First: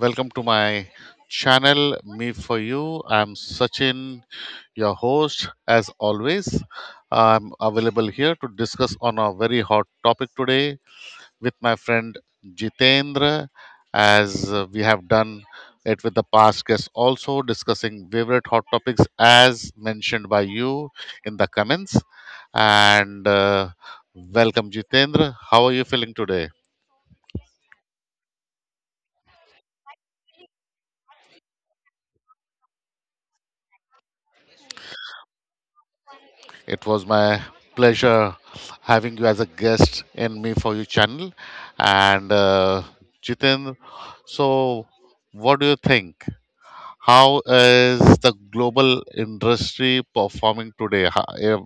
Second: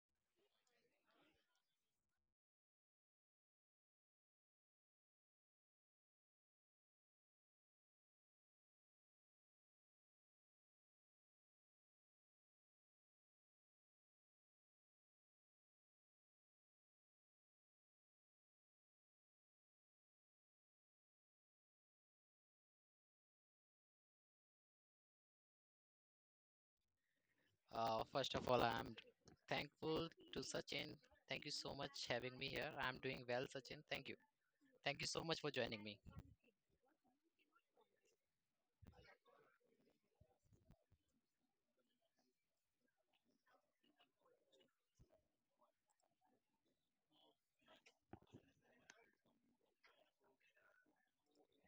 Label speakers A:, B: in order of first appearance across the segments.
A: Welcome to my channel, Me For You. I'm Sachin, your host, as always. I'm available here to discuss on a very hot topic today with my friend Jitendra, as we have done it with the past guests also, discussing favorite hot topics as mentioned by you in the comments. And Welcome, Jitendra. How are you feeling today?
B: First of all, I'm thankful to Sachin. Thank you so much having me here. I'm doing well, Sachin. Thank you. Thank you so much for joining me.
A: It was my pleasure having you as a guest in Me For You channel. And Jiten, so what do you think? How is the global industry performing today?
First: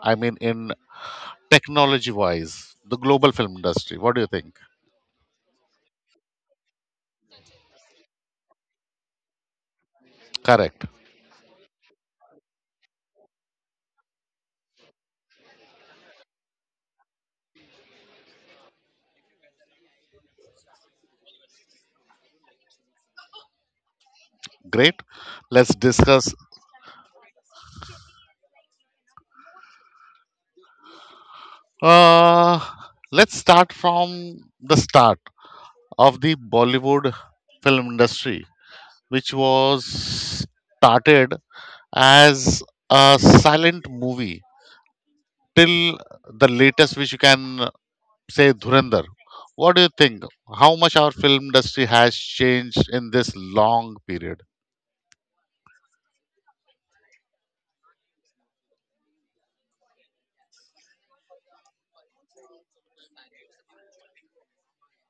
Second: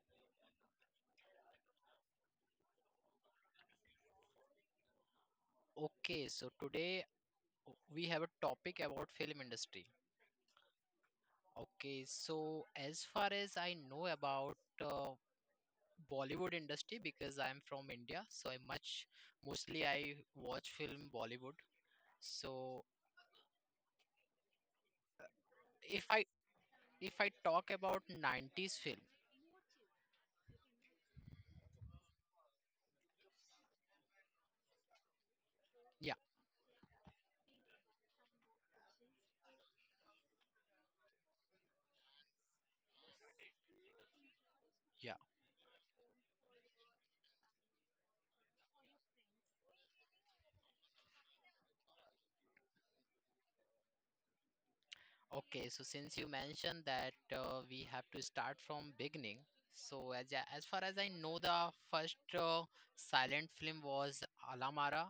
A: I mean, in technology wise, the global film industry. What do you think?
B: Okay, so today we have a topic about film industry.
A: Correct.
B: Okay, so as far as I know about uh, Bollywood industry because I'm from India, so I much mostly I watch film Bollywood. So
A: Great. Let's
B: if I
A: discuss.
B: if I talk about 90s film,
A: Uh, let's start from the start
B: yeah.
A: of the Bollywood film industry, which was started as a silent movie till the latest, which you can say Dhurandhar. What do you think? How much our film industry has changed in this long period?
B: Okay, so since you mentioned that we have to start from beginning, so as far as I know, the first silent film was Alamara,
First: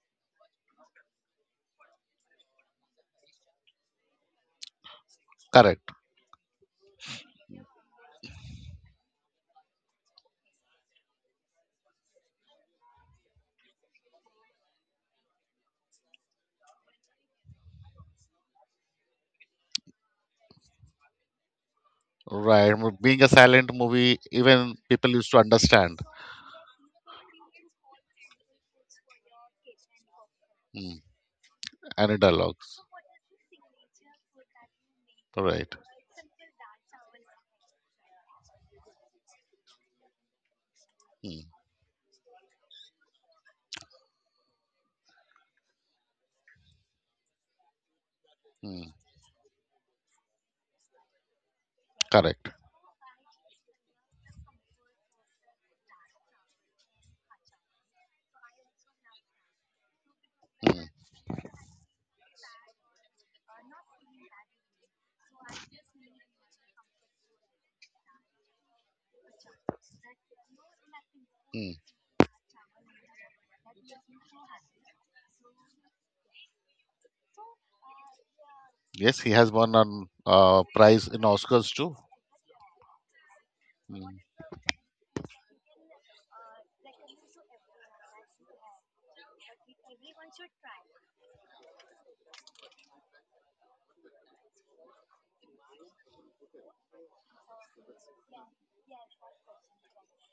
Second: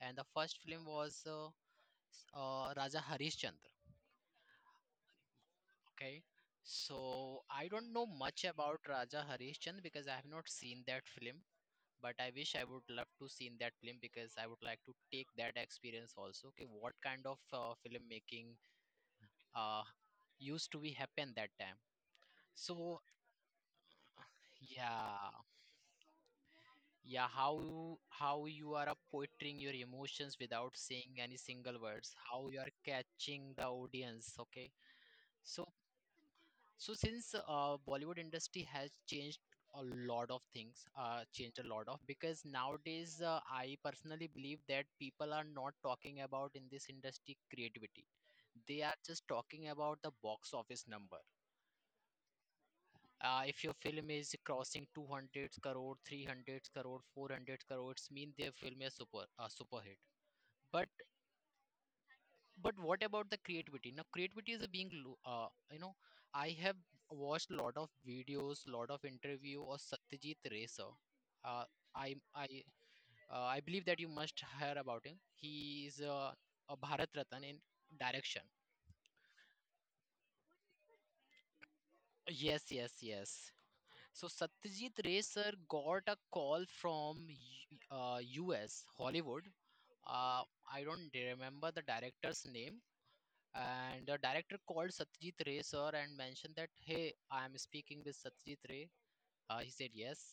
B: and the first film was Raja Harishchandra.
A: Correct.
B: Okay, so I don't know much about Raja Harishchandra because I have not seen that film, but I wish I would love to seen that film because I would like to take that experience also. Okay, what kind of filmmaking uh, used to be happen that time?
A: Right.
B: So
A: Being a silent movie, even people used
B: Yeah,
A: to understand
B: yeah. How you are portraying your emotions without
A: mm.
B: saying any single words.
A: any
B: How you are
A: dialogues.
B: catching the audience. Okay. So
A: Right.
B: so since Bollywood industry has changed a lot of things,
A: Mm.
B: changed a lot of because nowadays I personally believe that people are not talking about in this industry creativity. They
A: Mm.
B: are just talking about the box office number.
A: Correct.
B: If your film is crossing 200 crore 300 crore 400 crores mean their film is super a super hit. But what about the creativity? Now creativity is being I have watched a lot of videos, lot of interview of Satyajit Ray sir. uh,
A: Mm.
B: i i uh, i believe that you must hear about him. He is a Bharat Ratan in direction.
A: Yes, he has won an prize in Oscars too.
B: Yes, yes, yes.
A: Mm.
B: So Satyajit Ray sir got a call from US Hollywood. Uh, I don't remember the director's name. And the director called Satyajit Ray sir and mentioned that, hey, I am speaking with Satyajit Ray. He said yes.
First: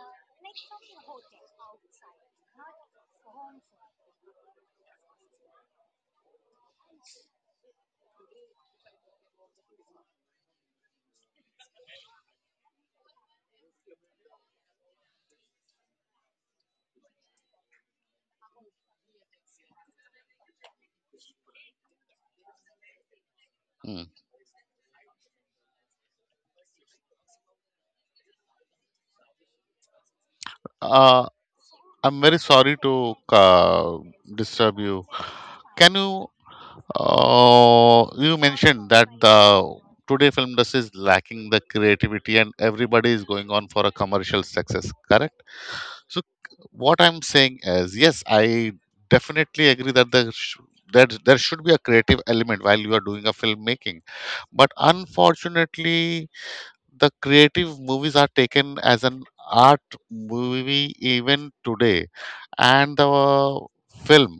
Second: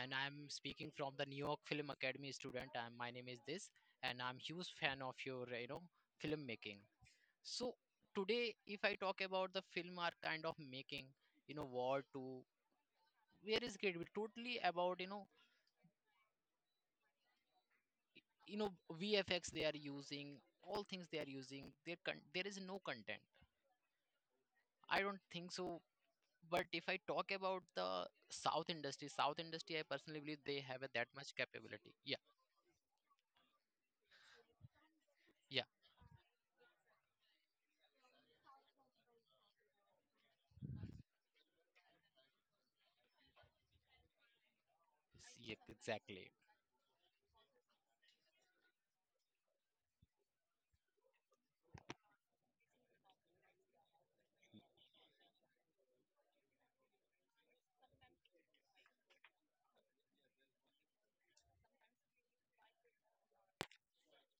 B: And I'm speaking from the New York Film Academy student. I, my name is this, and I'm huge fan of your filmmaking. So today, if I talk about the film are kind of making, War 2 where is great we totally about y- you know VFX they are using. All things they are using there. There is no content.
A: Mm.
B: I don't think so. But if I talk about the South industry, I personally believe they have a, that
A: Uh,
B: much capability. Yeah.
A: I'm very sorry to uh, disturb you.
B: Yeah,
A: Can you? You mentioned that the today film industry is lacking the creativity, and everybody is going on for a commercial success. Correct.
B: yep,
A: So
B: exactly.
A: what I'm saying is, yes, I definitely agree that that there should be a creative element while you are doing a filmmaking. But unfortunately, the creative movies are taken as an art movie even today, and the film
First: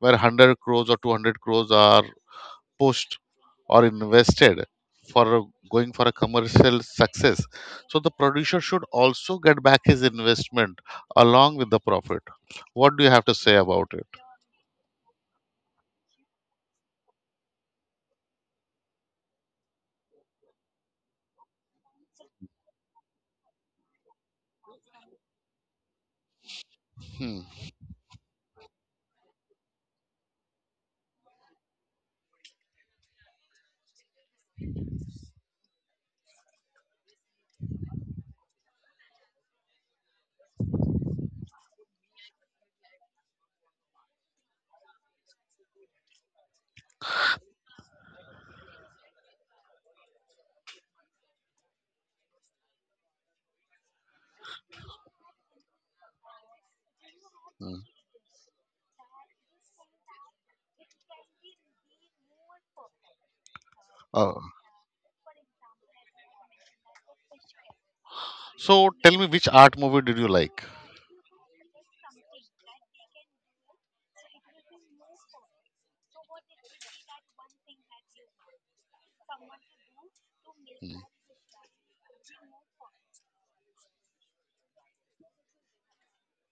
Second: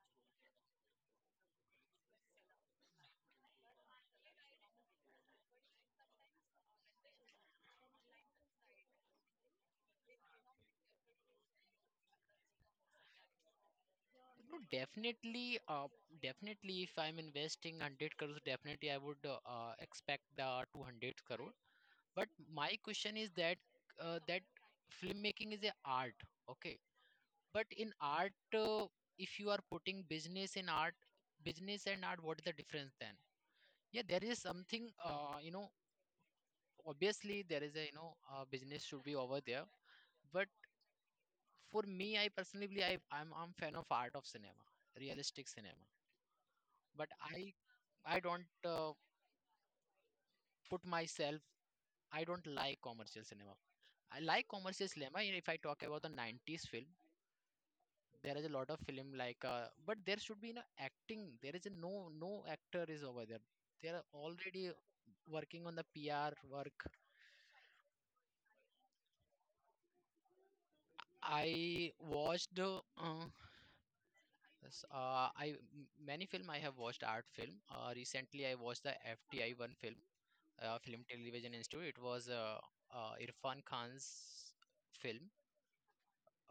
A: where 100 crores or 200 crores are pushed or invested for going for a commercial success, so the producer should also get back his investment along with the profit. What do you have to say about it?
B: No, definitely, if I'm investing 100 crores, definitely I would expect the 200 crore. But my question is that that filmmaking is a art. Okay.
A: Hmm.
B: But in art, if you are putting business in art, business and art, what is the difference then? Yeah, there is something, obviously there is a business should be over there. But for me, I personally believe I'm fan of art of cinema, realistic cinema. But I, I don't put myself, I don't like commercial cinema. I like commercial cinema. If I talk about the 90s film,
A: Hmm.
B: there is a lot of film like but there should be no acting. There is a no no actor is over there. They are
A: Uh,
B: already working on the PR work.
A: So tell me, which art movie did you like?
B: I watched s- uh, i m- many film. I have watched art film. Recently I watched the FTI one film.
A: Hmm.
B: Film Television Institute. It was Irfan Khan's film.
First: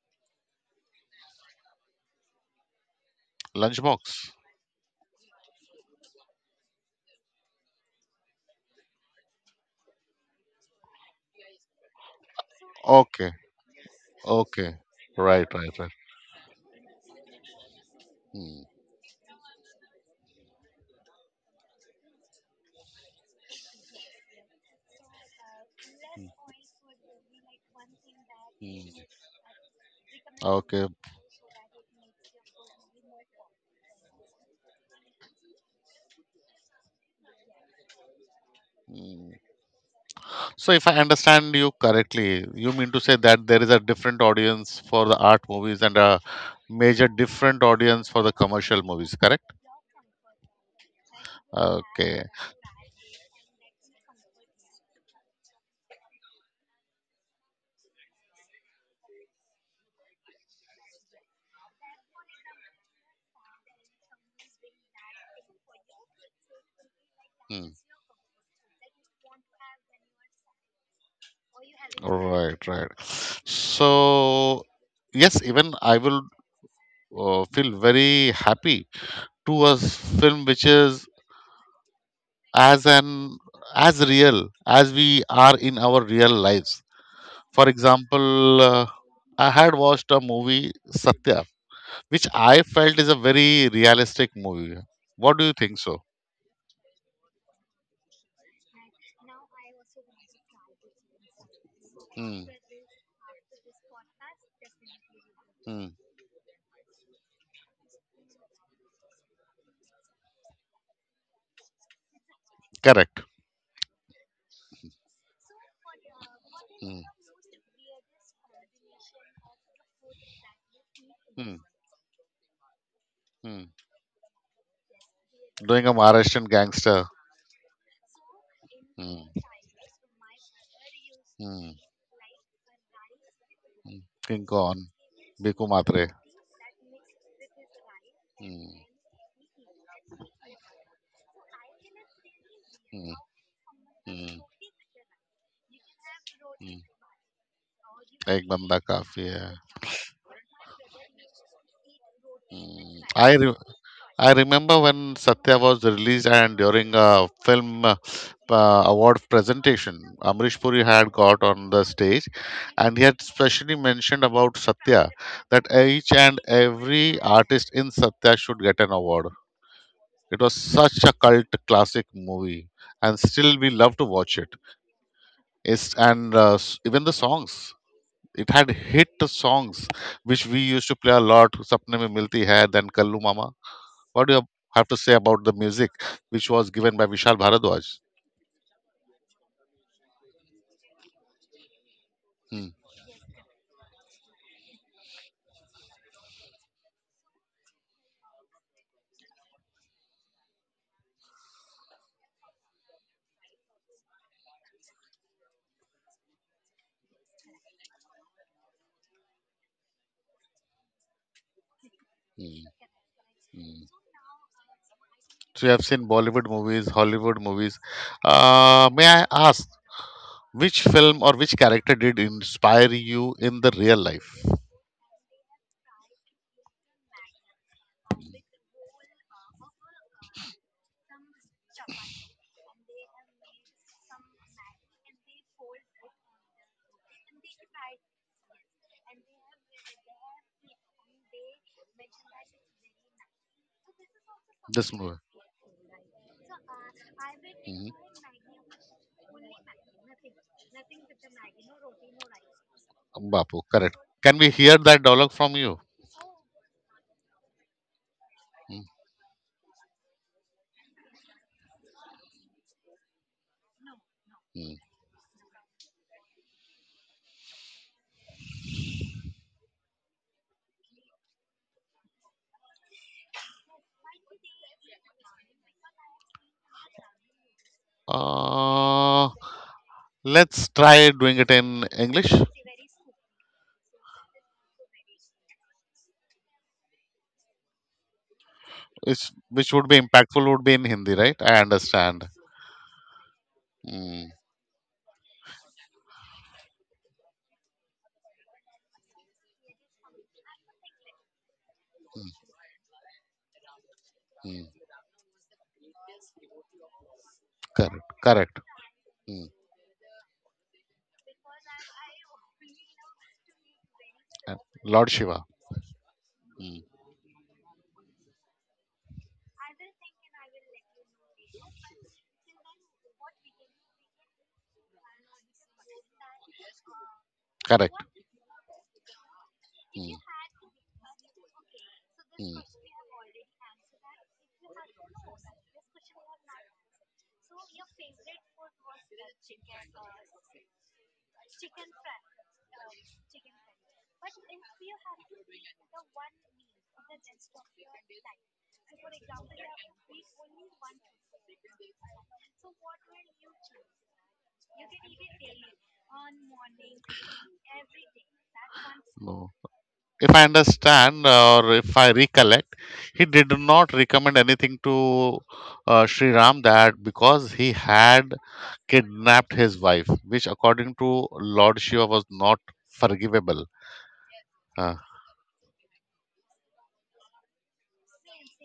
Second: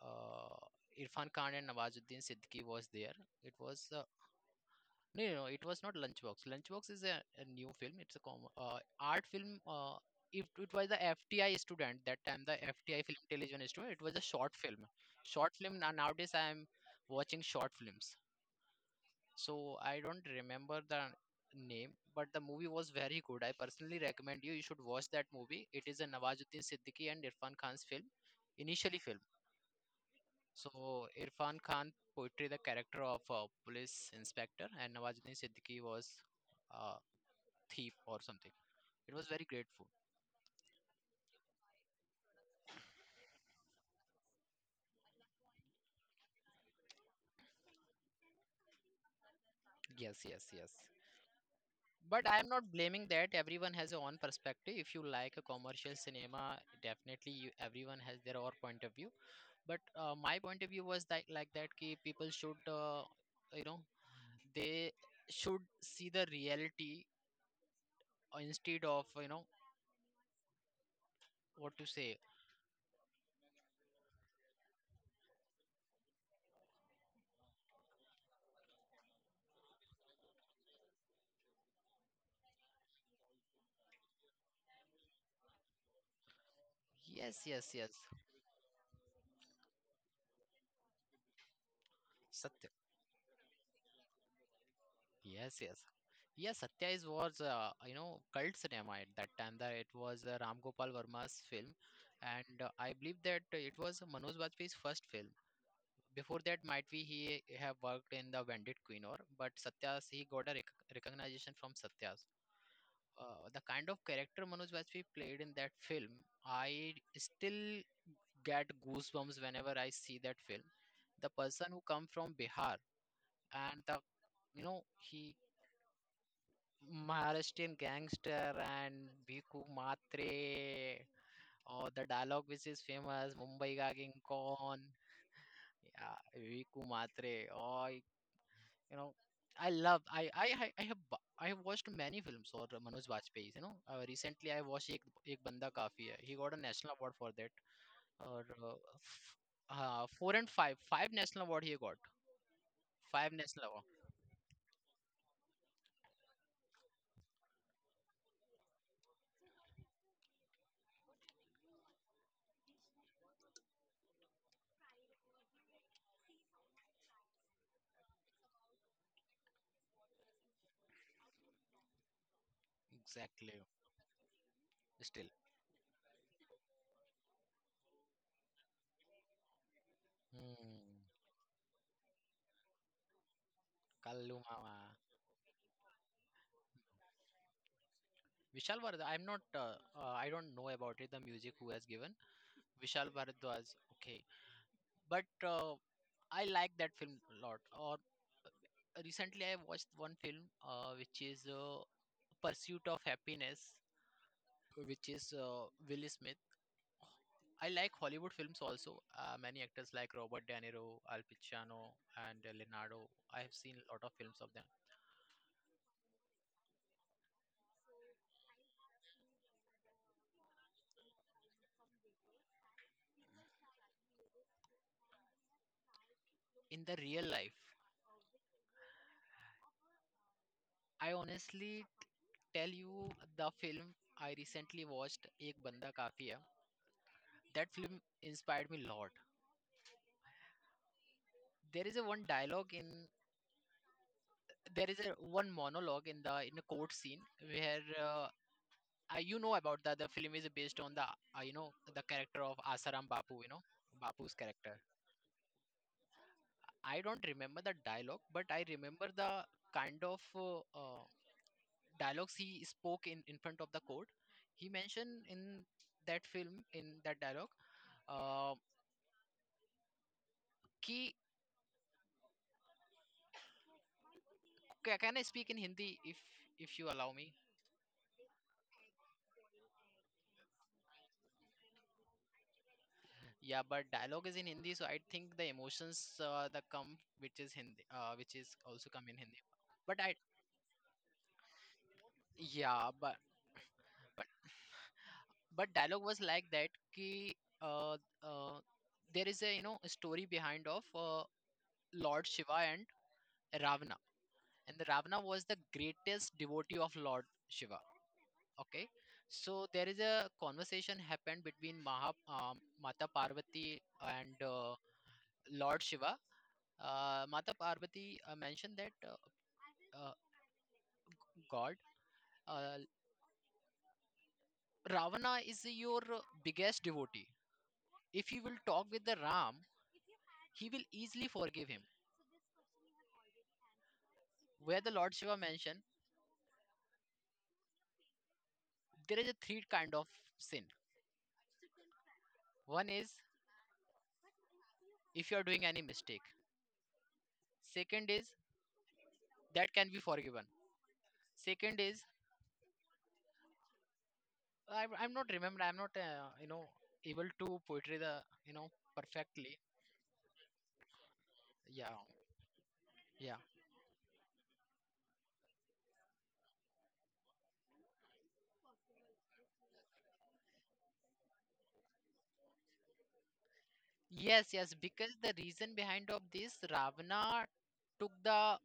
B: uh, Irfan Khan and Nawazuddin Siddiqui was there. It was
A: Lunchbox.
B: no, no, no, it was not Lunchbox. Lunchbox is a new film. It's a art film. It was the FTI student that time, the FTI Film
A: Okay.
B: Television student. It was a short
A: Okay.
B: film.
A: Right.
B: Short
A: Right.
B: film.
A: Right.
B: Now nowadays, I am watching short films.
A: Hmm.
B: So I don't remember the name, but the movie was very good. I personally recommend you. You should watch that movie. It is a Nawazuddin Siddiqui and Irfan Khan's film,
A: Hmm.
B: initially film.
A: Hmm. Okay.
B: So Irfan Khan portrayed the character of a police inspector, and Nawazuddin Siddiqui was. Uh, Thief or something. It was
A: Hmm.
B: very grateful.
A: So, if I understand you correctly, you mean to say that there is a different audience for the art movies and a major different audience for the commercial movies, correct?
B: Yes, yes, yes.
A: Okay.
B: But I am not blaming that. Everyone has their own perspective. If you like a commercial cinema, definitely you, everyone has their own point of view. But my point of view was that like that ki people shouldyou know, they should see the reality
A: Hmm.
B: instead of what to say.
A: Right, right. So, yes, even I will feel very happy to a film which is as an as real as we are in our real lives.
B: Yes,
A: For
B: yes, yes.
A: example, I had watched a movie satya which I
B: Satya.
A: felt is a very realistic movie. What do you
B: Yes, yes.
A: think so?
B: Yes, Satya is was you know cult cinema at that time. That it was Ram Gopal Varma's film,
A: Hmm.
B: and I believe that it was Manoj Bajpayee's first film.
A: Hmm.
B: Before that, might be he have worked in the Bandit Queen or, but Satya's he got a recognition from Satya's.
A: Correct.
B: The kind of character Manoj Bajpayee played in that film, I
A: Hmm.
B: still get goosebumps whenever I see that film. The
A: Hmm.
B: person who come from Bihar
A: Hmm.
B: and the he
A: Doing a Maharashtrian gangster.
B: Maharashtrian gangster and
A: Mm.
B: Bhikkhu Matre,
A: Mm.
B: or the dialogue which is famous, Mumbai ka
A: Mm.
B: King
A: King Kong.
B: Kong,
A: Biku Matre.
B: yeah, Bhikkhu Matre, or
A: Mm.
B: know, I love, I have, bu- I have watched many films or Manoj
A: Mm.
B: Bajpayee's, you know.
A: Mm.
B: Recently, I watched Ek Banda Kafi Hai. He got a
A: Mm.
B: national award for that, or
A: एक बंदा काफी है
B: four and five national award he got,
A: hmm,
B: five
A: I
B: national
A: re-
B: award,
A: I remember when Satya was released and during a film award presentation, Amrish Puri had got on the stage and he had specially mentioned about Satya that each and every artist in Satya should get an award. It was such a cult classic movie and
B: exactly.
A: still we love to watch it.
B: Still,
A: It's, and even the songs. It had hit songs which we used to
B: hmm,
A: play a lot. Sapne Mein Milti Hai, then Kallu Mama. What do
B: Kallu
A: you have
B: Mama.
A: to say about the music which was given by Vishal Bharadwaj?
B: Vishal Bharadwaj, I don't know about it, the music who has given.
A: Hmm.
B: Vishal Bharadwaj, okay. But I like that film a lot. Or recently I watched one film which is Pursuit of Happiness, which is Will Smith. I like Hollywood films also. Many actors like Robert De Niro, Al Pacino, and
A: Hmm,
B: Leonardo. I have seen a
A: hmm.
B: lot of films of them.
A: So you have seen Bollywood movies, Hollywood movies. May I ask, which film or which character did inspire you in the real life?
B: In the real life, I honestly tell you the film I recently watched, Ek Banda Kafi Hai. That film inspired me a lot. There is a one dialogue in there
A: This
B: is a
A: movie.
B: one monologue in the in a court scene where
A: Mhm.
B: about that the film is based on the the character of Asaram Bapu,
A: Bapu, correct.
B: Bapu's
A: Can we
B: character.
A: hear that dialogue from you?
B: I don't remember the dialogue, but I remember the kind of dialogues he spoke in front of the court. He
A: Mhm.
B: mentioned in that film in that dialogue. Uh, कि can I speak in Hindi if you allow me?
A: Uh, let's try doing it in English.
B: Yeah, but dialogue is in Hindi, so I think the emotions that come, which is Hindi, which is also come in
A: which
B: Hindi.
A: which would
B: But
A: be
B: I,
A: impactful would be in Hindi, right? I understand.
B: yeah, but
A: Mm,
B: but dialogue was like that. Uh, uh, there is a story behind of Lord Shiva and Ravana,
A: mm.
B: and the Ravana was the greatest devotee of Lord Shiva.
A: Correct, correct.
B: Okay,
A: Mm.
B: so there is a conversation happened between Mata Parvati and
A: And Lord Shiva.
B: Lord Shiva.
A: Mm.
B: Mata Parvati mentioned that. Uh, God, uh, Ravana is your biggest devotee.
A: Correct.
B: If you will talk with the Ram,
A: Mm.
B: he will easily forgive him.
A: Mm.
B: Where the Lord Shiva mentioned, there is a three kind of sin. One is, if you are doing any mistake. Second is that can be forgiven. Second is, I'm not able to portray the you know
A: No,
B: perfectly.
A: if I understand or if
B: Yeah,
A: I recollect, he
B: yeah.
A: did not recommend anything to Sri Ram that because he had kidnapped his wife, which according to Lord Shiva was not forgivable.
B: Yes, yes,
A: Uh,
B: because the reason behind of this, Ravana took the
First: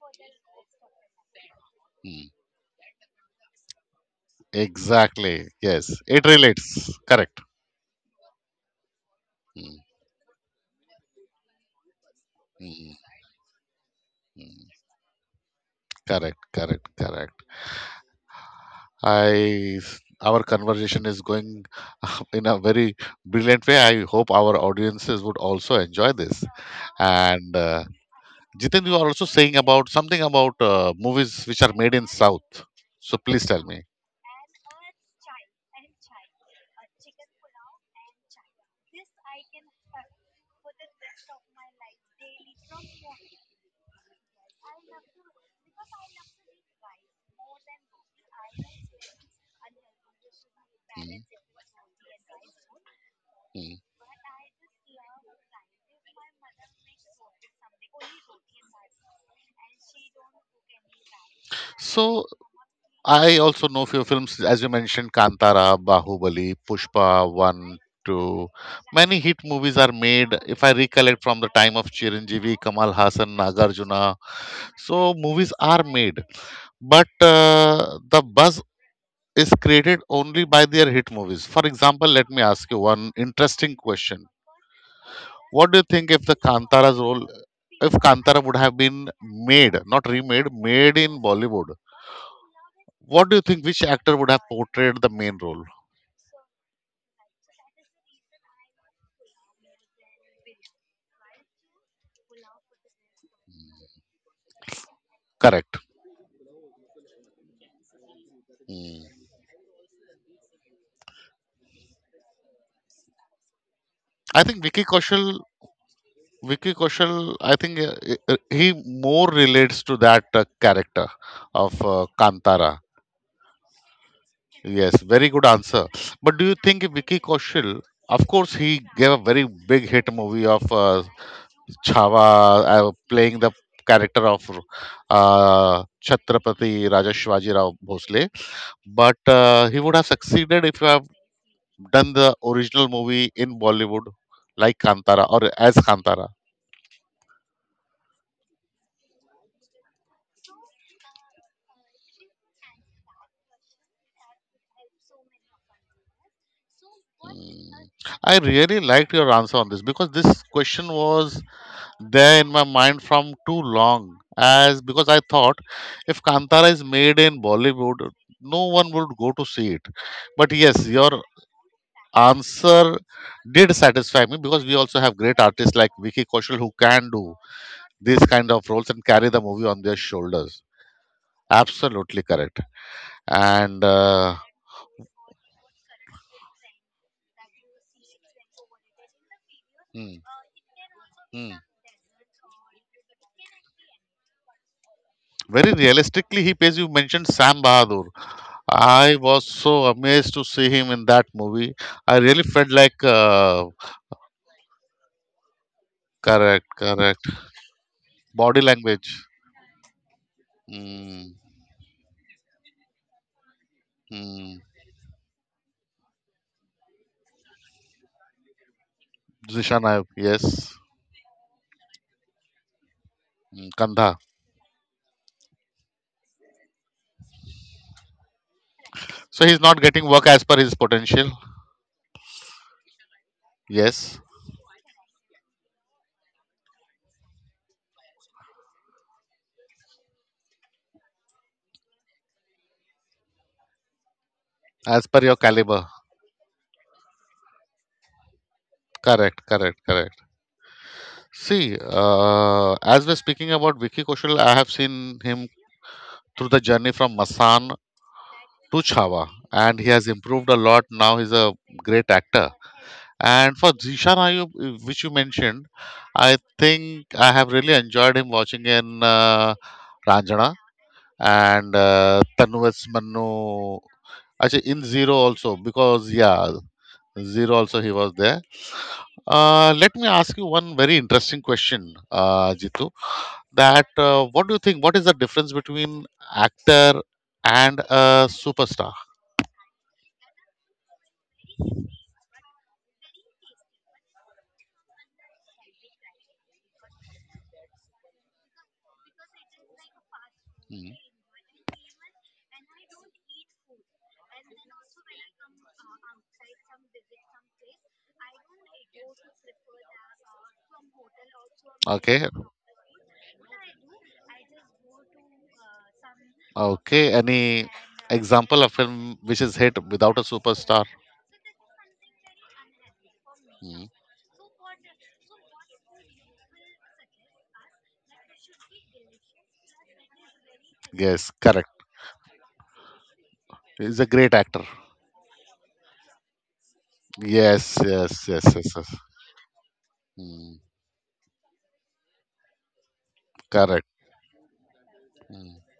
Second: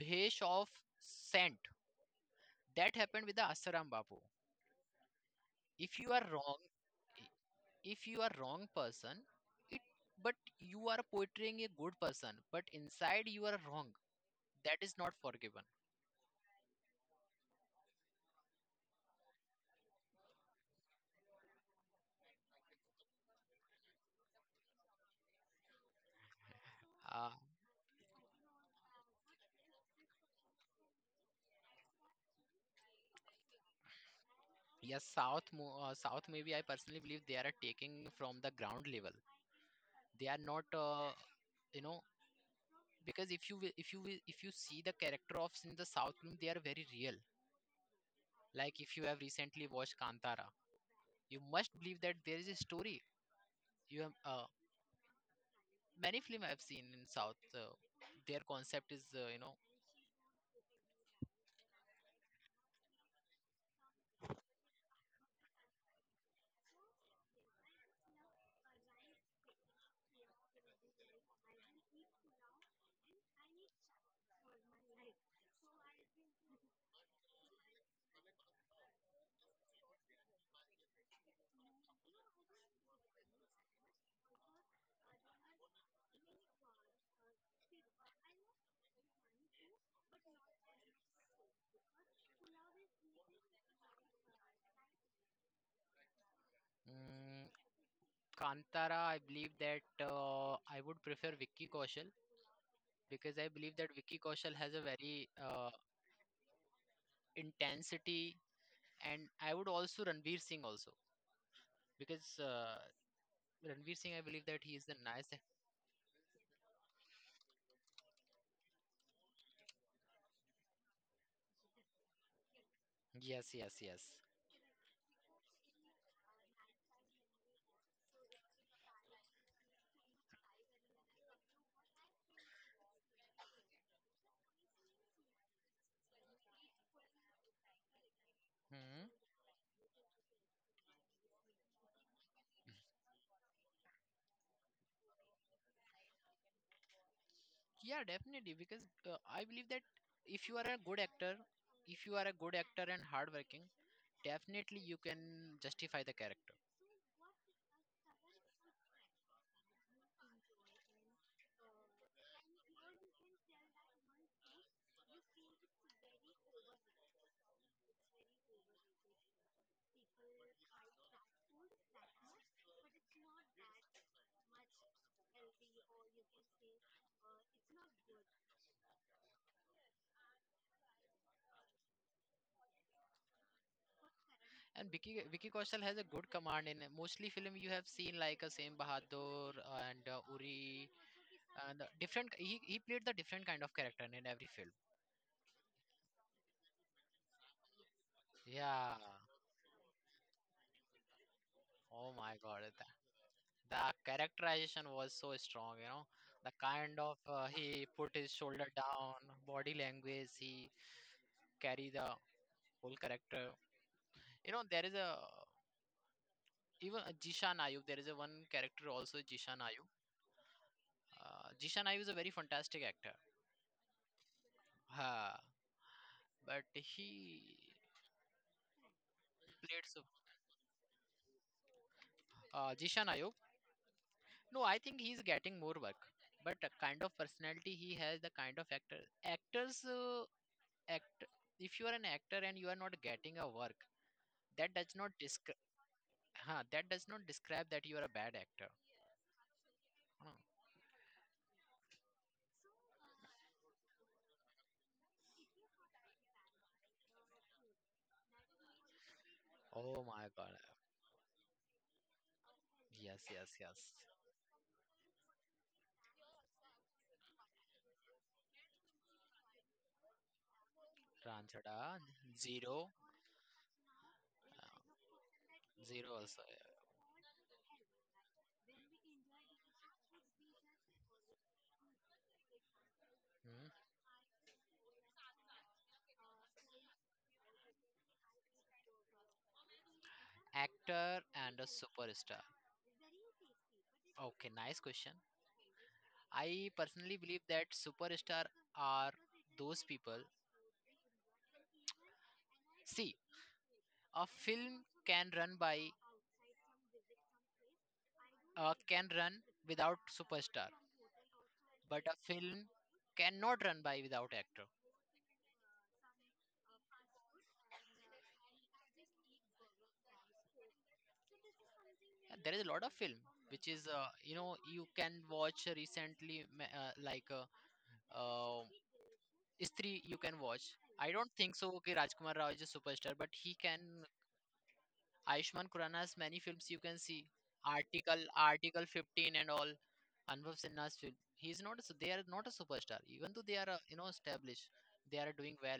B: bhesh of scent.
A: hmm.
B: That happened with the Asaram Babu.
A: Exactly. Yes,
B: If you
A: it
B: are wrong,
A: relates. Correct.
B: if you are wrong person,
A: Hmm,
B: but you are portraying a good person, but
A: hmm,
B: inside you are wrong.
A: hmm.
B: That is not forgiven.
A: Correct. Correct. Correct. I our conversation is going in a very brilliant way. I hope our audiences would also enjoy this.
B: Uh,
A: And Jiten, you are also saying about something about movies which are made in South. So please tell me.
B: yes, South maybe I personally believe they are taking from the ground level. They are not, you know, because if you see the character of in the South film, they are very real. Like if you have recently watched Kantara,
A: Hmm.
B: you must believe that there is a story.
A: Mm.
B: You have many film I've seen in South. Their concept is
A: So I also know few films as you mentioned Kantara, Bahubali, Pushpa 1 2. Many hit movies are made if I recollect from the time of Chiranjeevi, Kamal Hassan, Nagarjuna. So movies are made, but the buzz is created only by their hit movies. For example, let me ask you one interesting question. What do you think if the Kantara's role, if Kantara would have been made, not remade, made in Bollywood, what do you think which actor would have portrayed the main role?
B: mm, Kantara. I believe that I would prefer Vicky Kaushal because I believe that Vicky Kaushal has a very
A: Correct.
B: intensity,
A: Hmm.
B: and I would also Ranveer Singh also because Ranveer Singh I
A: I
B: believe
A: think
B: that he is
A: Vicky
B: the nice.
A: Kaushal, I think he more relates to that character of Kantara.
B: Yes, yes, yes.
A: Yes, very good answer. But do you think Vicky Kaushal? Of course, he gave a very big hit movie of Chhava, playing the character of Chhatrapati Raja Shivaji Rao Bhosle.
B: Hmm.
A: But he would have succeeded if you have done the original movie in Bollywood, like Kantara or as Kantara.
B: Yeah, definitely. Because I believe that if you are a good actor, if you are a good actor and hardworking, definitely you can justify the character.
A: Mm. I really liked your answer on this, because this question was there in my mind from too long as because I thought, if Kantara is made in Bollywood, no one would go to see it. But yes, your answer did satisfy me, because we also have great artists like Vicky Kaushal who can do these kind of roles and carry the movie on their shoulders. Absolutely correct. And
B: And Vicky Kaushal has a good command in mostly film you have seen like a same Bahadur and
A: Hmm,
B: Uri
A: hmm.
B: and the different. He played the different kind of character in every film.
A: Very realistically, he plays. You mentioned Sam Bahadur.
B: Yeah.
A: I was so amazed to see him in that movie.
B: Oh
A: I
B: my
A: really
B: God,
A: felt like
B: the, the characterization was so strong. You know, the
A: correct,
B: kind of
A: correct.
B: he put his
A: Body
B: shoulder down,
A: language.
B: body language, he
A: Mm,
B: carry the whole character. You
A: mm.
B: know, there is a even a Jishan Ayub. There is a one character also Jishan
A: Zisha
B: Ayub.
A: Nayak, yes,
B: Jishan Ayub is a very fantastic actor.
A: mm, Kandha.
B: Uh, but he
A: So he's not
B: played so,
A: getting work as per his potential.
B: Jishan Ayub.
A: Yes,
B: No, I think he's getting more work. But the kind of personality he has, the kind of actors act. If you are an actor and you are not getting a work, that does
A: as
B: not
A: per your
B: describe.
A: caliber.
B: Huh, that does not describe that you are a bad actor.
A: Correct, correct, correct.
B: Hmm.
A: See, as we're speaking about Vicky Kaushal, I have seen him through the journey from Masan to Chhawa, and he
B: Oh
A: has
B: my God.
A: improved a lot. Now he's a great actor.
B: Yes, yes,
A: And for
B: yes.
A: Zishan Ayub, which you mentioned, I think I have really enjoyed him watching in Ranjana and
B: Ranchada
A: Tanuves
B: zero.
A: Mannu.
B: Uh,
A: Actually, in Zero also, because
B: Zero also.
A: yeah,
B: Yeah.
A: Zero also he was there. Let me ask you one very interesting question, Jitu.
B: Mhm.
A: That what do you think? What is the difference between actor and a superstar?
B: Actor and a superstar. Okay, nice question. I personally believe that superstar are those people.
A: Mhm.
B: See, a film can run by can run without superstar, but a
A: Okay.
B: film cannot run by without actor.
A: Okay. Any example of film which is hit without a superstar?
B: Yeah, there is a lot of film which is
A: Hmm.
B: you know you can watch recently like uh, Istri you can watch. I don't
A: Yes,
B: think so.
A: correct.
B: Okay, Rajkumar Rao is a superstar, but he can.
A: He's a great actor.
B: Aishman Khurana's many films you can see.
A: Yes, yes, yes, yes,
B: Article
A: yes.
B: 15, and all.
A: Hmm.
B: Anubhav Sinha's film. He's not. A, su- They are not a superstar. Even though they are,
A: Correct.
B: you know, established, they are
A: Hmm.
B: doing well.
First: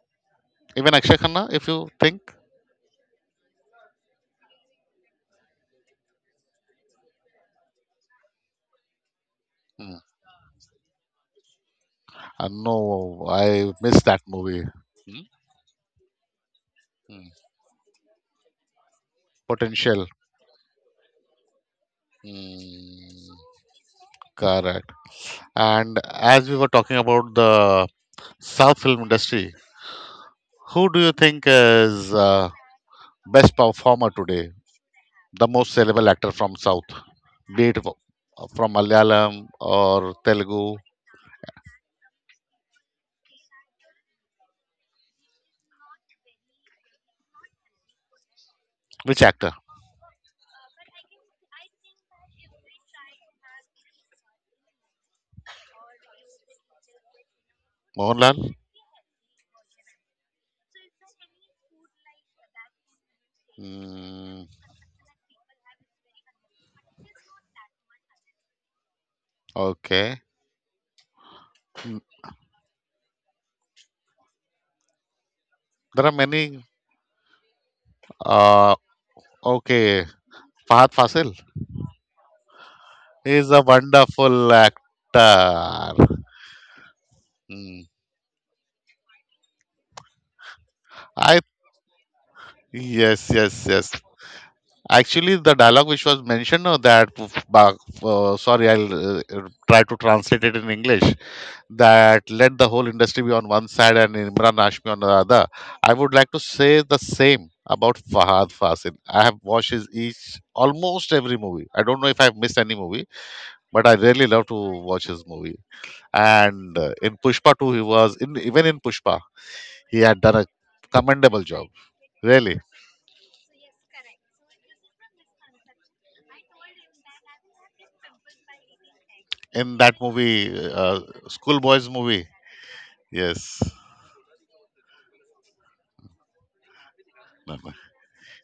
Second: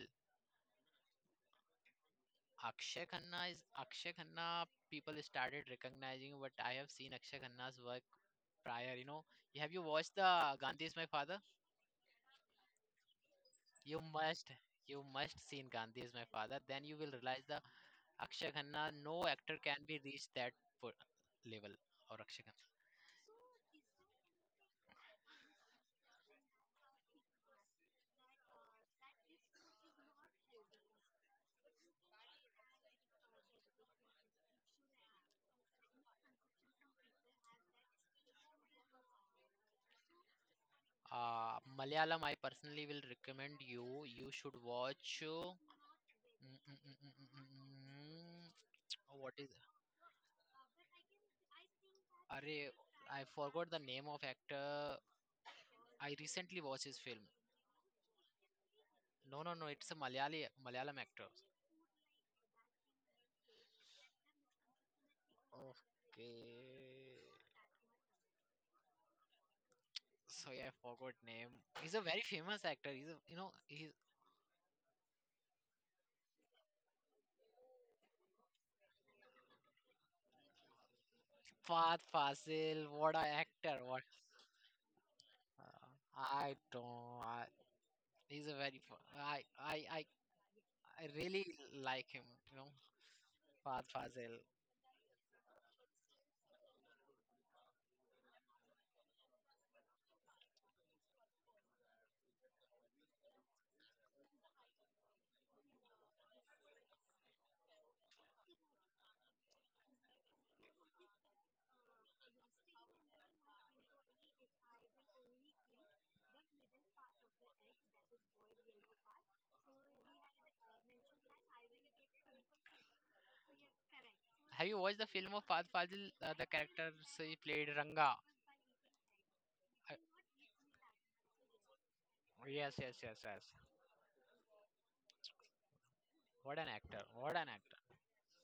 A: Even Akshay Khanna, if you think.
B: Akshay Khanna is Akshay Khanna. People started recognizing, but I have seen Akshay Khanna's work prior. You know, have you
A: Hmm.
B: watched the Gandhi is my father?
A: No, I
B: You
A: missed that
B: must.
A: movie.
B: You
A: Hmm?
B: must seen Gandhi is my father. Then you will
A: Hmm.
B: realize the Akshay Khanna. No actor can be
A: Potential.
B: reached that po- level or Akshay Khanna.
A: Hmm. Correct. And as we were talking about the South film industry, who do you think is best performer today, the most sellable actor from South, be it from Malayalam or Telugu.
B: Malayalam, I personally will recommend you. You should watch. Mm, mm, mm, mm, mm, mm,
A: Which
B: What is?
A: actor?
B: Arre, I forgot the name of actor. I recently watched his film.
A: Mohanlal?
B: No, no, no. It's a Malayali Malayalam actor.
A: Mm,
B: Okay.
A: okay.
B: Sorry, I forgot name. He's a
A: Mm,
B: very famous actor. You know he's
A: there are many. Uh, okay. Fahad Fasil
B: Fahad Fasil. What a
A: is a
B: actor! What
A: wonderful
B: uh,
A: actor.
B: I don't. I,
A: Mm.
B: he's a very. I
A: I
B: really like him. You know.
A: yes, yes,
B: Fahad
A: yes.
B: Fazil.
A: Actually, the dialogue which was mentioned that, uh, sorry, I'll try to translate it in English. That let the whole industry be on one side and Imran Hashmi on the other. I would like to say the same about Fahad Fasil. I have watched his each almost every movie. I don't know if I've missed any movie, but I really love to watch his movie. And In Pushpa too, he was in even in Pushpa, he had done a commendable job. Really,
B: Have you watched the film of Fahad Fazil? The characters he played Ranga.
A: in that movie, uh, Schoolboys movie.
B: Yes, yes, yes, yes.
A: Yes.
B: What an actor! What an
A: No, no.
B: actor!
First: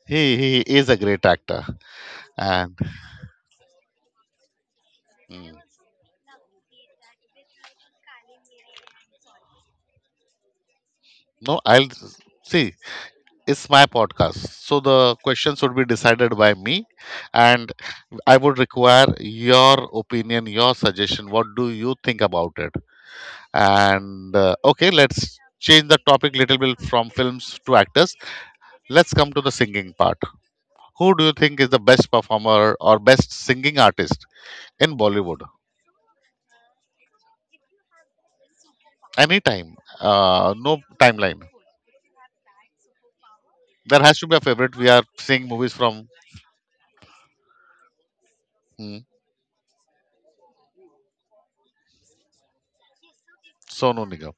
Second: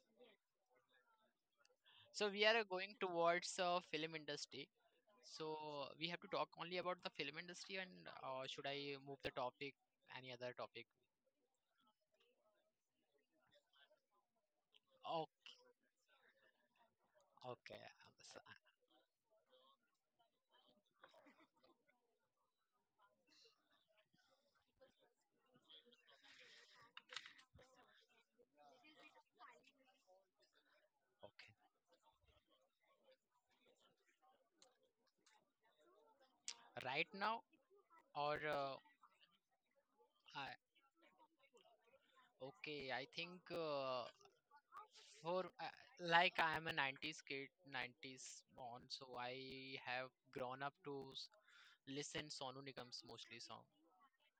A: He is a great actor,
B: So we are
A: and
B: going towards film industry. So
A: mm,
B: we have to talk only about the film industry, and should I move the topic? Any other topic?
A: no, I'll see. It's my podcast, so the
B: Oh,
A: questions would be decided by me, and
B: okay,
A: I would require your opinion, your suggestion. What do you think about it? And Okay, let's change the topic little bit from films to actors. Let's come to the singing part. Who do you
B: okay.
A: think is the best performer or best singing artist in Bollywood?
B: Right now, or
A: Anytime,
B: I,
A: no timeline.
B: okay, I think.
A: There has to be a favorite. We are
B: For
A: seeing movies from
B: like I am a 90s kid, 90s on, so
A: hmm,
B: I have grown up to s- listen sonu nigam's mostly song
A: Sonu Nigam.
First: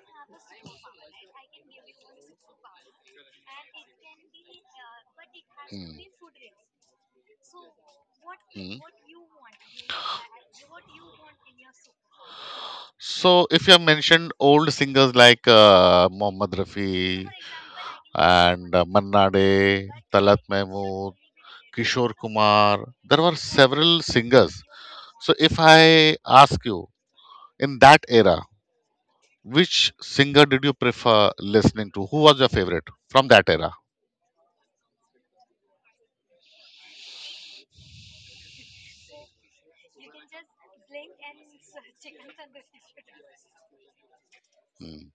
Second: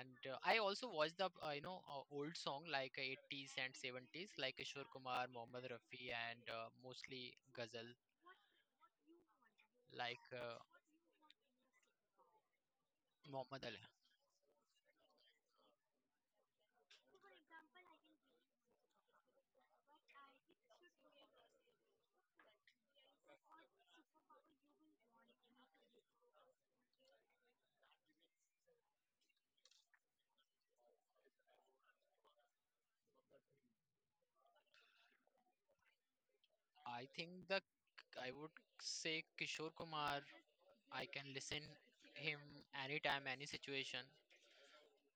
B: and I also watch the you know old song like 80s and 70s like kishore kumar mohammad
A: Hmm.
B: rafi and mostly ghazal
A: Hmm.
B: like
A: So,
B: mohammad
A: if you
B: ali.
A: have mentioned old singers like Mohammad Rafi and Manna Day, Talat Mahmood, Kishore Kumar, there were several singers. So, if I ask you in that era, which singer did you prefer listening to? Who was your favorite from that era?
B: I think the I would say kishore kumar. I can listen him anytime any situation.
A: Hmm,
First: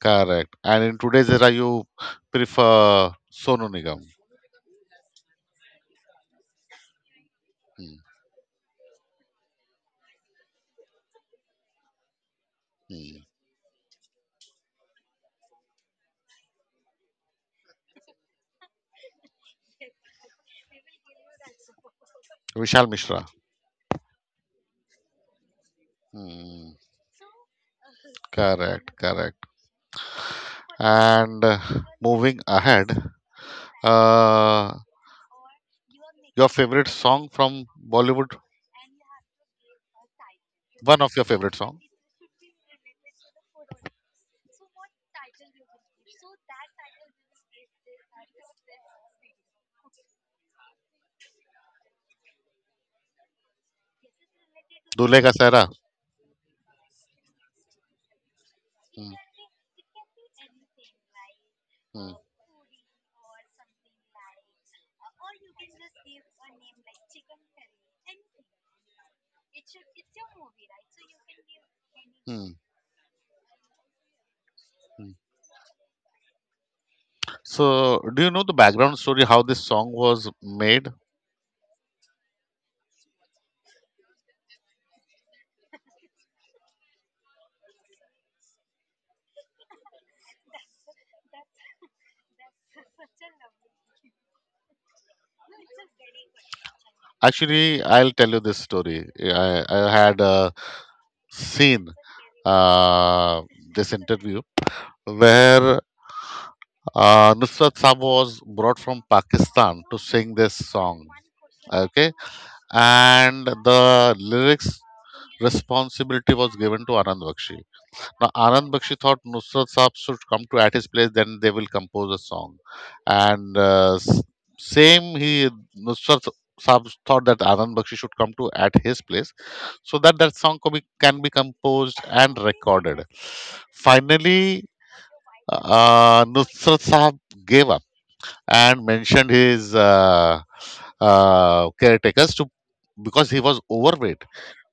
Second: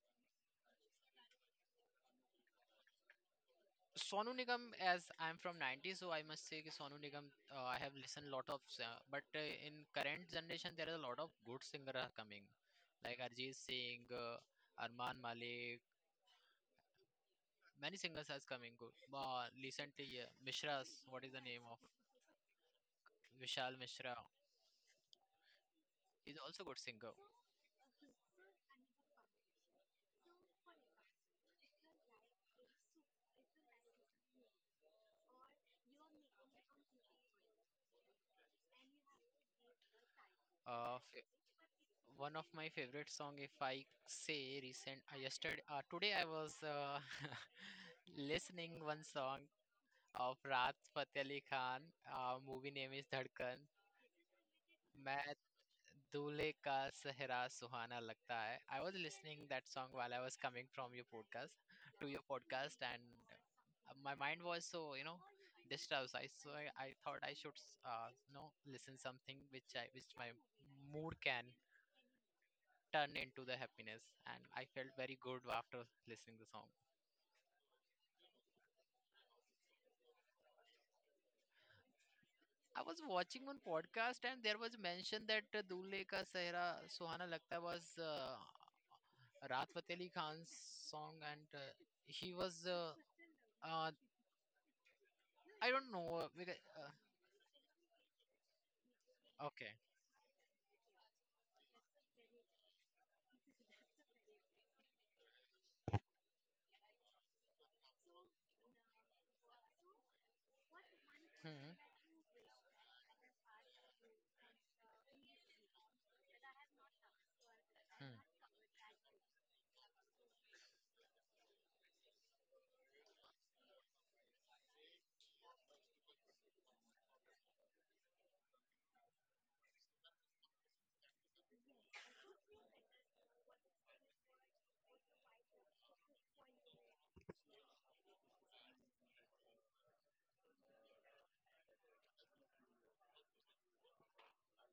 A: correct. And in today's era, you prefer Sonu Nigam.
B: Sonu Nigam, as I'm from 90s, so I must say ki Sonu Nigam, I have
A: Hmm,
B: listened lot of, but in current generation, there is a lot of good singers are coming, like
A: hmm.
B: Arjit Singh, Arman Malik, many singers are coming good. Recently, Mishra's, what is the name of
A: Vishal Mishra.
B: Vishal Mishra, is also
A: Hmm,
B: good singer.
A: correct, correct. And Moving ahead, uh, your favorite song from Bollywood?
B: Uh,
A: One of
B: f-
A: your favorite song?
B: one of my favorite song, if I say recent, today I was listening one song of Raj Fateh Ali Khan. Movie name is Dhadkan. मैं दूल्हे का सहरा सुहाना लगता है I was listening that song while I was coming from your podcast to your podcast and my mind was so you know disturbed, I thought I should you know listen something which I which my mood can turn into the happiness, and I felt very good after listening the song.
A: So, do you know the background story how this song was made?
B: I was watching one podcast and there was mention that Dulhe Ka Sehra Suhana Lagta was Raat Fateh Ali Khan's song, and he was uh, I don't know.
A: Actually, I'll tell you this story. Yeah,
B: Okay.
A: I had seen uh, this interview where Nusrat Saab was brought from Pakistan to sing this song.
B: Hmm,
A: Okay, and the lyrics responsibility was given to Anand Bakshi.
B: hmm.
A: Now, Anand Bakshi thought Nusrat Saab should come to at his place, then they will compose a song. And uh, s- same, he Nusrat Saab thought that Anand Bakshi should come to at his place, so that song can be composed and recorded. Finally, Nusrat Saab gave up and mentioned his caretakers to, because he was overweight,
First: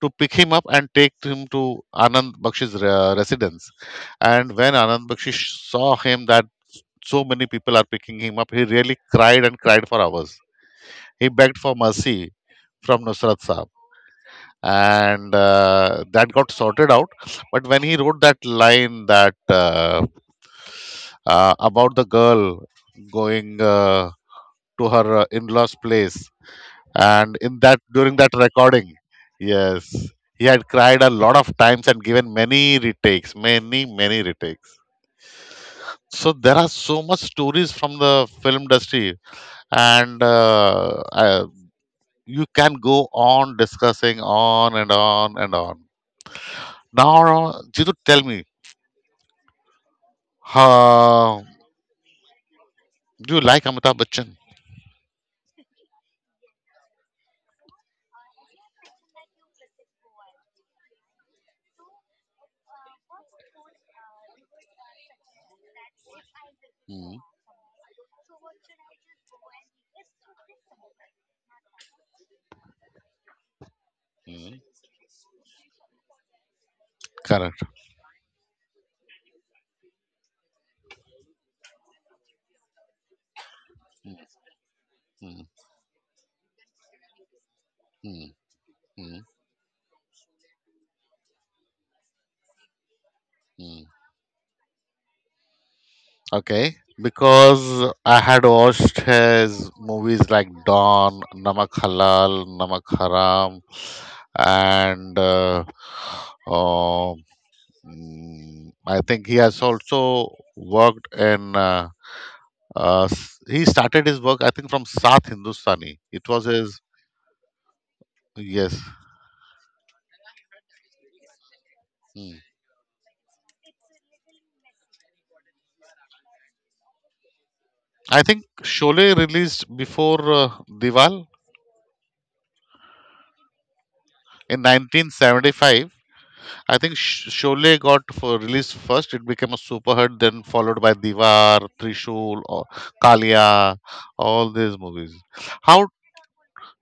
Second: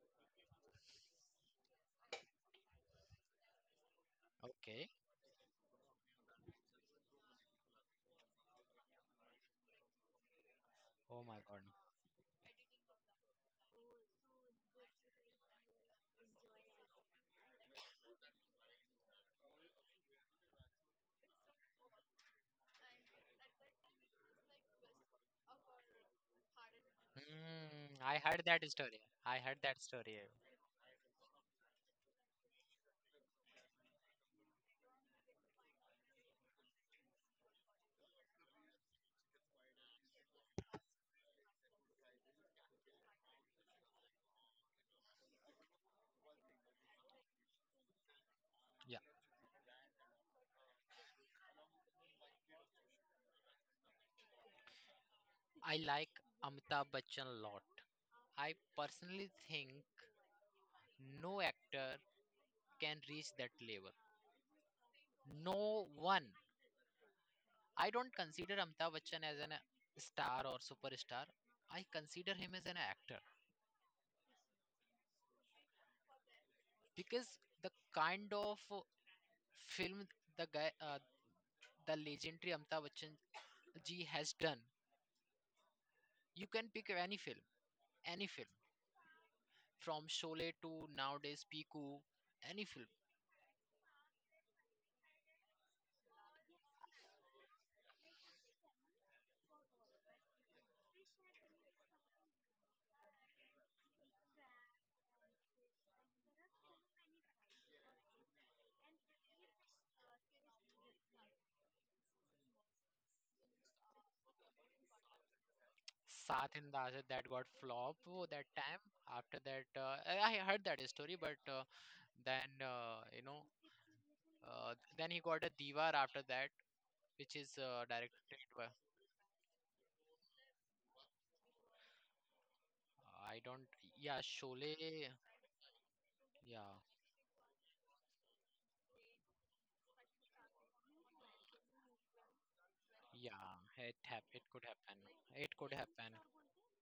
A: to pick him up and take him to Anand Bakshi's residence. And when
B: Okay.
A: Anand Bakshi saw him that so many people are picking him up, he really cried and cried for hours.
B: Oh
A: He
B: my
A: begged
B: God.
A: for mercy from Nusrat Saab. And that got sorted out. But when he wrote that line that about the girl going to her in-laws' place, and in that,
B: Hmm.
A: during
B: I
A: that
B: heard that
A: recording,
B: story. I heard that
A: yes,
B: story.
A: he had cried a lot of times and given many retakes, many retakes. So there are so much stories from the film industry, and you can go on discussing on and on and on. Now, Jitu, tell me,
B: Yeah.
A: how do you like Amitabh Bachchan?
B: I like Amitabh Bachchan a lot. I personally think no actor can reach that level. No one.
A: Mm.
B: I don't consider Amitabh Bachchan as an star or superstar. I consider him as an actor
A: Mm.
B: because
A: Correct.
B: the kind of film the guy the legendary Amitabh Bachchan ji
A: Mm,
B: has done.
A: mm,
B: You can pick any film
A: mm,
B: from Sholay to nowadays Piku, any film.
A: mm. Okay, because I had watched his movies like Dawn, Namak Halal, Namak Haram, and uh, I think he has also worked in. He started his work, I think, from South Hindustani. It was
B: Saath
A: his
B: Indaaz that got flop oh, that time.
A: yes.
B: After that, I heard that story, but
A: Hmm.
B: then you know, uh, then he got a Diwar after that, which is
A: I
B: directed
A: think
B: by
A: Sholay released before Diwal
B: I don't. Yeah,
A: in
B: Sholay.
A: 1975. I
B: Yeah,
A: think Sholay got for released first. It became a super hit, then followed by Diwar, Trishul, or
B: yeah.
A: Kalia,
B: It
A: all
B: could
A: these
B: happen.
A: movies.
B: It could
A: How
B: happen.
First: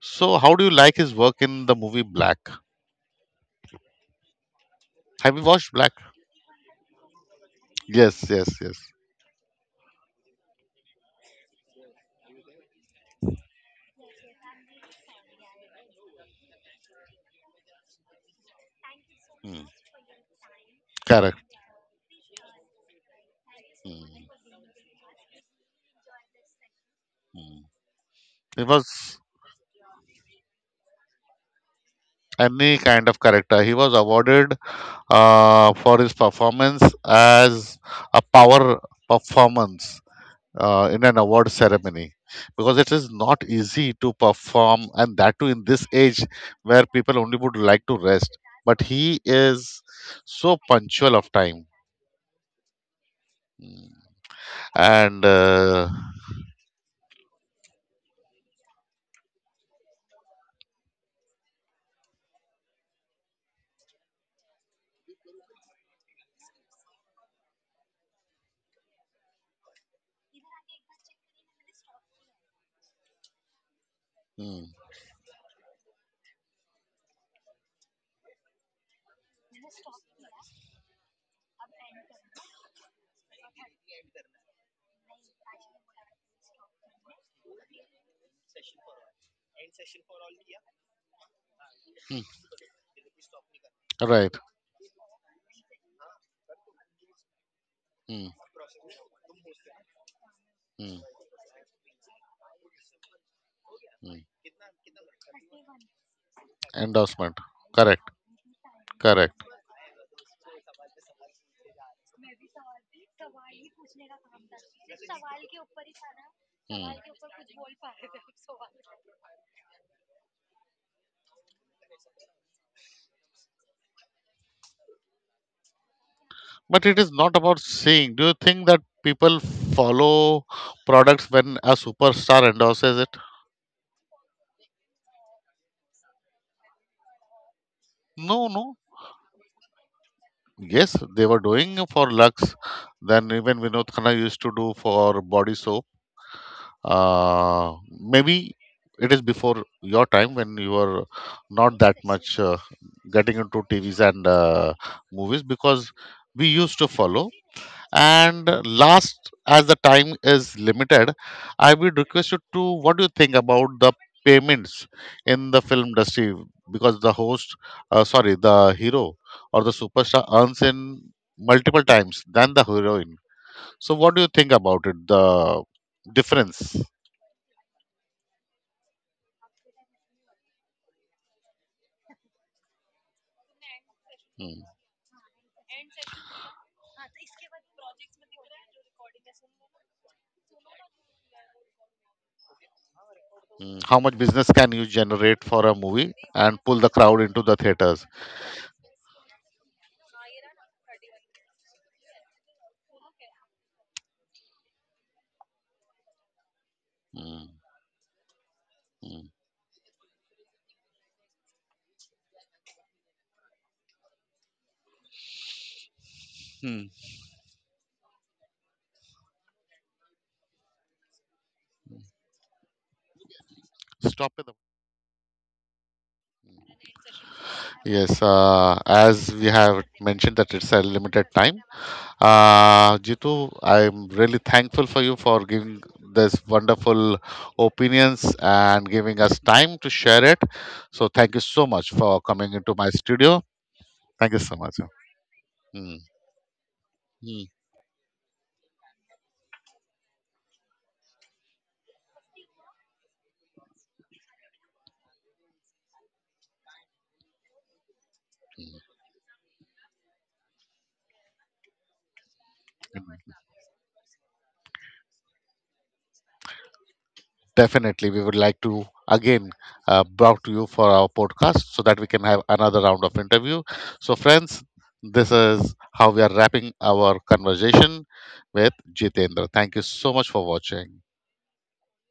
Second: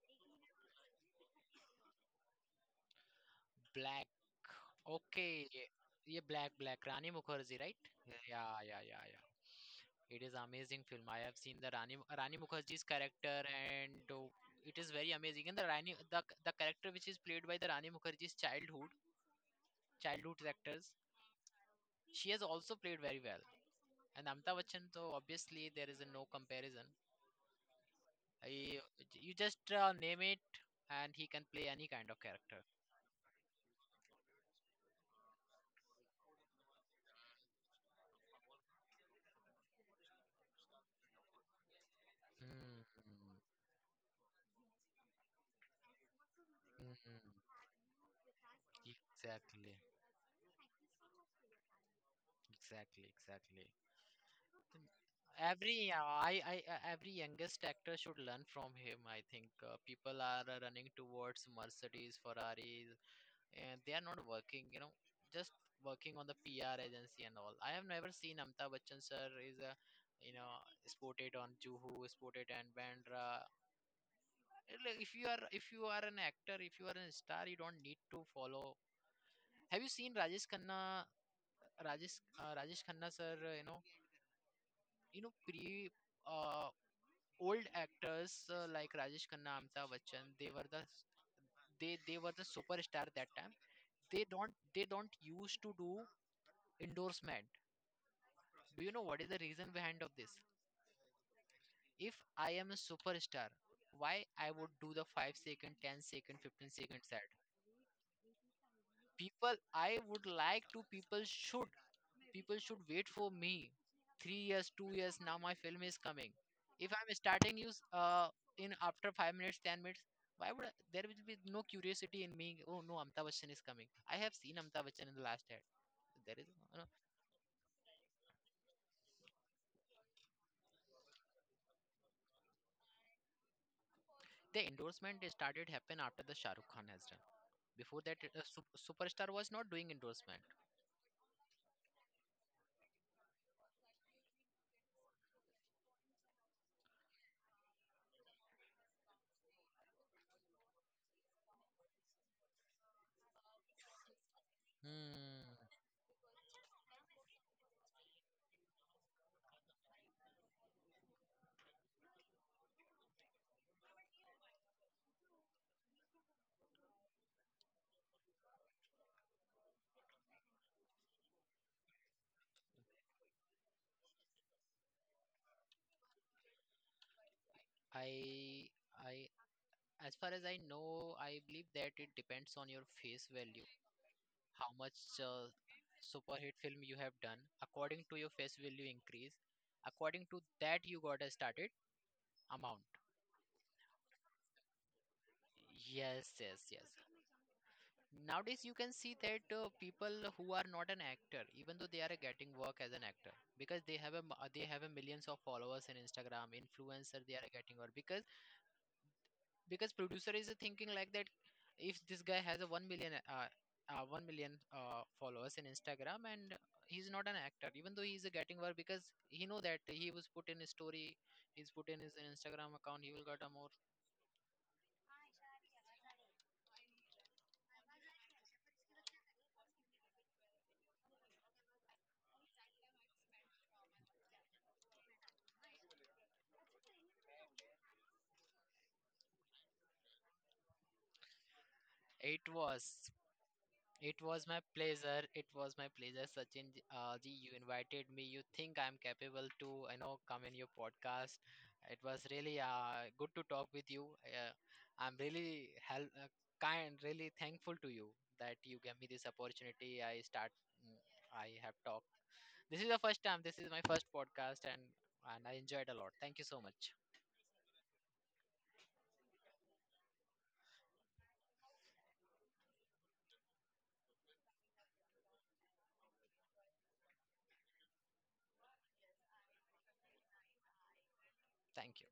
A: so? How do you like his work in the movie Black?
B: Black.
A: Have you
B: Okay.
A: watched Black?
B: Yeah, Black. Rani Mukherjee, right?
A: Yes, yes,
B: Yeah,
A: yes.
B: yeah, yeah, yeah. It is amazing film. I have seen the Rani Mukherjee's character, and oh, it is very amazing. And the Rani, the character which is played by the Rani Mukherjee's
A: Hmm.
B: childhood actors,
A: Correct.
B: she has also played very well.
A: Hmm,
B: And Amitabh Bachchan, so obviously there is a no comparison.
A: hmm. It
B: I,
A: was
B: you just name it, and he can play any kind of character.
A: any kind of character. He was awarded for his performance as a power performance in an award ceremony, because
B: Hmm.
A: it is not easy to perform, and that too in this age where
B: Hmm,
A: people only would
B: hmm.
A: like to rest, but he is
B: Exactly.
A: so punctual of time.
B: Exactly. Exactly.
A: And
B: every yeah, I every youngest actor should learn from him, I think people are running towards mercedes ferraris and they are not working, you know, just working on the pr agency and all. I have never seen amitabh bachchan sir is a you know spotted on juhu spotted and bandra.
A: mm,
B: Like, if you are, if you are an actor, if you are a star, you don't need to follow. Have you seen rajesh khanna? rajesh rajesh khanna sir you know pre Uh, old actors like Rajesh Khanna, Amitabh Bachchan, they were the, they
A: mm,
B: were the superstar that time.
A: right,
B: They don't used to do endorsement.
A: mm,
B: Do you know what is the reason behind of this?
A: mm,
B: If I am a superstar,
A: mm.
B: why I would do the 5 second, 10 second, 15-second ad?
A: Endorsement, correct, correct,
B: I would like to people should wait for me. 3 years, 2 years now, my film is coming.
A: mm.
B: If I'm starting in after 5 minutes, 10 minutes, why would I, there will be no curiosity in me? Oh no, Amitabh Bachchan is coming. I have seen Amitabh Bachchan in the last ad. There is
A: But
B: you
A: it is not about seeing. Do you think that people follow products when a superstar endorses it?
B: the endorsement is started happen after the Shah Rukh Khan has done. Before that,
A: No, no.
B: superstar was not doing endorsement.
A: Yes, they were doing for Lux. Then even Vinod Khanna used to do for body soap. Maybe it is before your time, when you were not that much getting into TVs and movies,
B: Hmm.
A: because we used to follow. And last, as the time is limited, I would request you to, what do you think about the payments in the film industry? Because the host, sorry, the hero or the superstar earns in multiple times than the heroine. So, what do you think about it? The difference?
B: I I as far as I know, I believe that it depends on your face value.
A: Hmm.
B: How much uh, super hit film you have done, according to your face value increase, according to that you got a started amount.
A: Hmm. How much business can you generate for a movie
B: Yes,
A: and
B: yes,
A: pull
B: yes.
A: the crowd into the theaters?
B: Nowadays you can see that people who are not an actor, even though they are getting work as an actor, because they have a they have a millions of followers in instagram influencer, they
A: Hmm.
B: are getting work because
A: Hmm.
B: because producer is thinking like that, if this guy has a 1 million 1 million followers in instagram, and
A: Hmm.
B: he's not an actor, even though he's getting work, because he know that he was put in his story, he's put in his instagram account, he will get a more.
A: Stop it. Yes, as we have mentioned that it's a limited time. Jitu, I'm really thankful for you for giving this wonderful opinions and giving us time to share it. So thank you so much for
B: it
A: coming into my
B: was
A: studio.
B: It
A: Thank you
B: was
A: so
B: my
A: much.
B: pleasure. It was my
A: Mm,
B: pleasure, Sachin. Ji,
A: mm.
B: you invited me. You think I'm capable to, you know, come in your podcast. It was really good to talk with you. Uh, I'm really really thankful to you that you gave me this opportunity. Mm, I have talked. This is the first time. This is my first podcast, and I enjoyed a lot. Thank you so much.
A: Definitely, we would like to again brought to you for our podcast, so that we can have another round of interview. So, friends, this is how we are wrapping our conversation with Jitendra. Thank you so much for watching.
B: Thank you.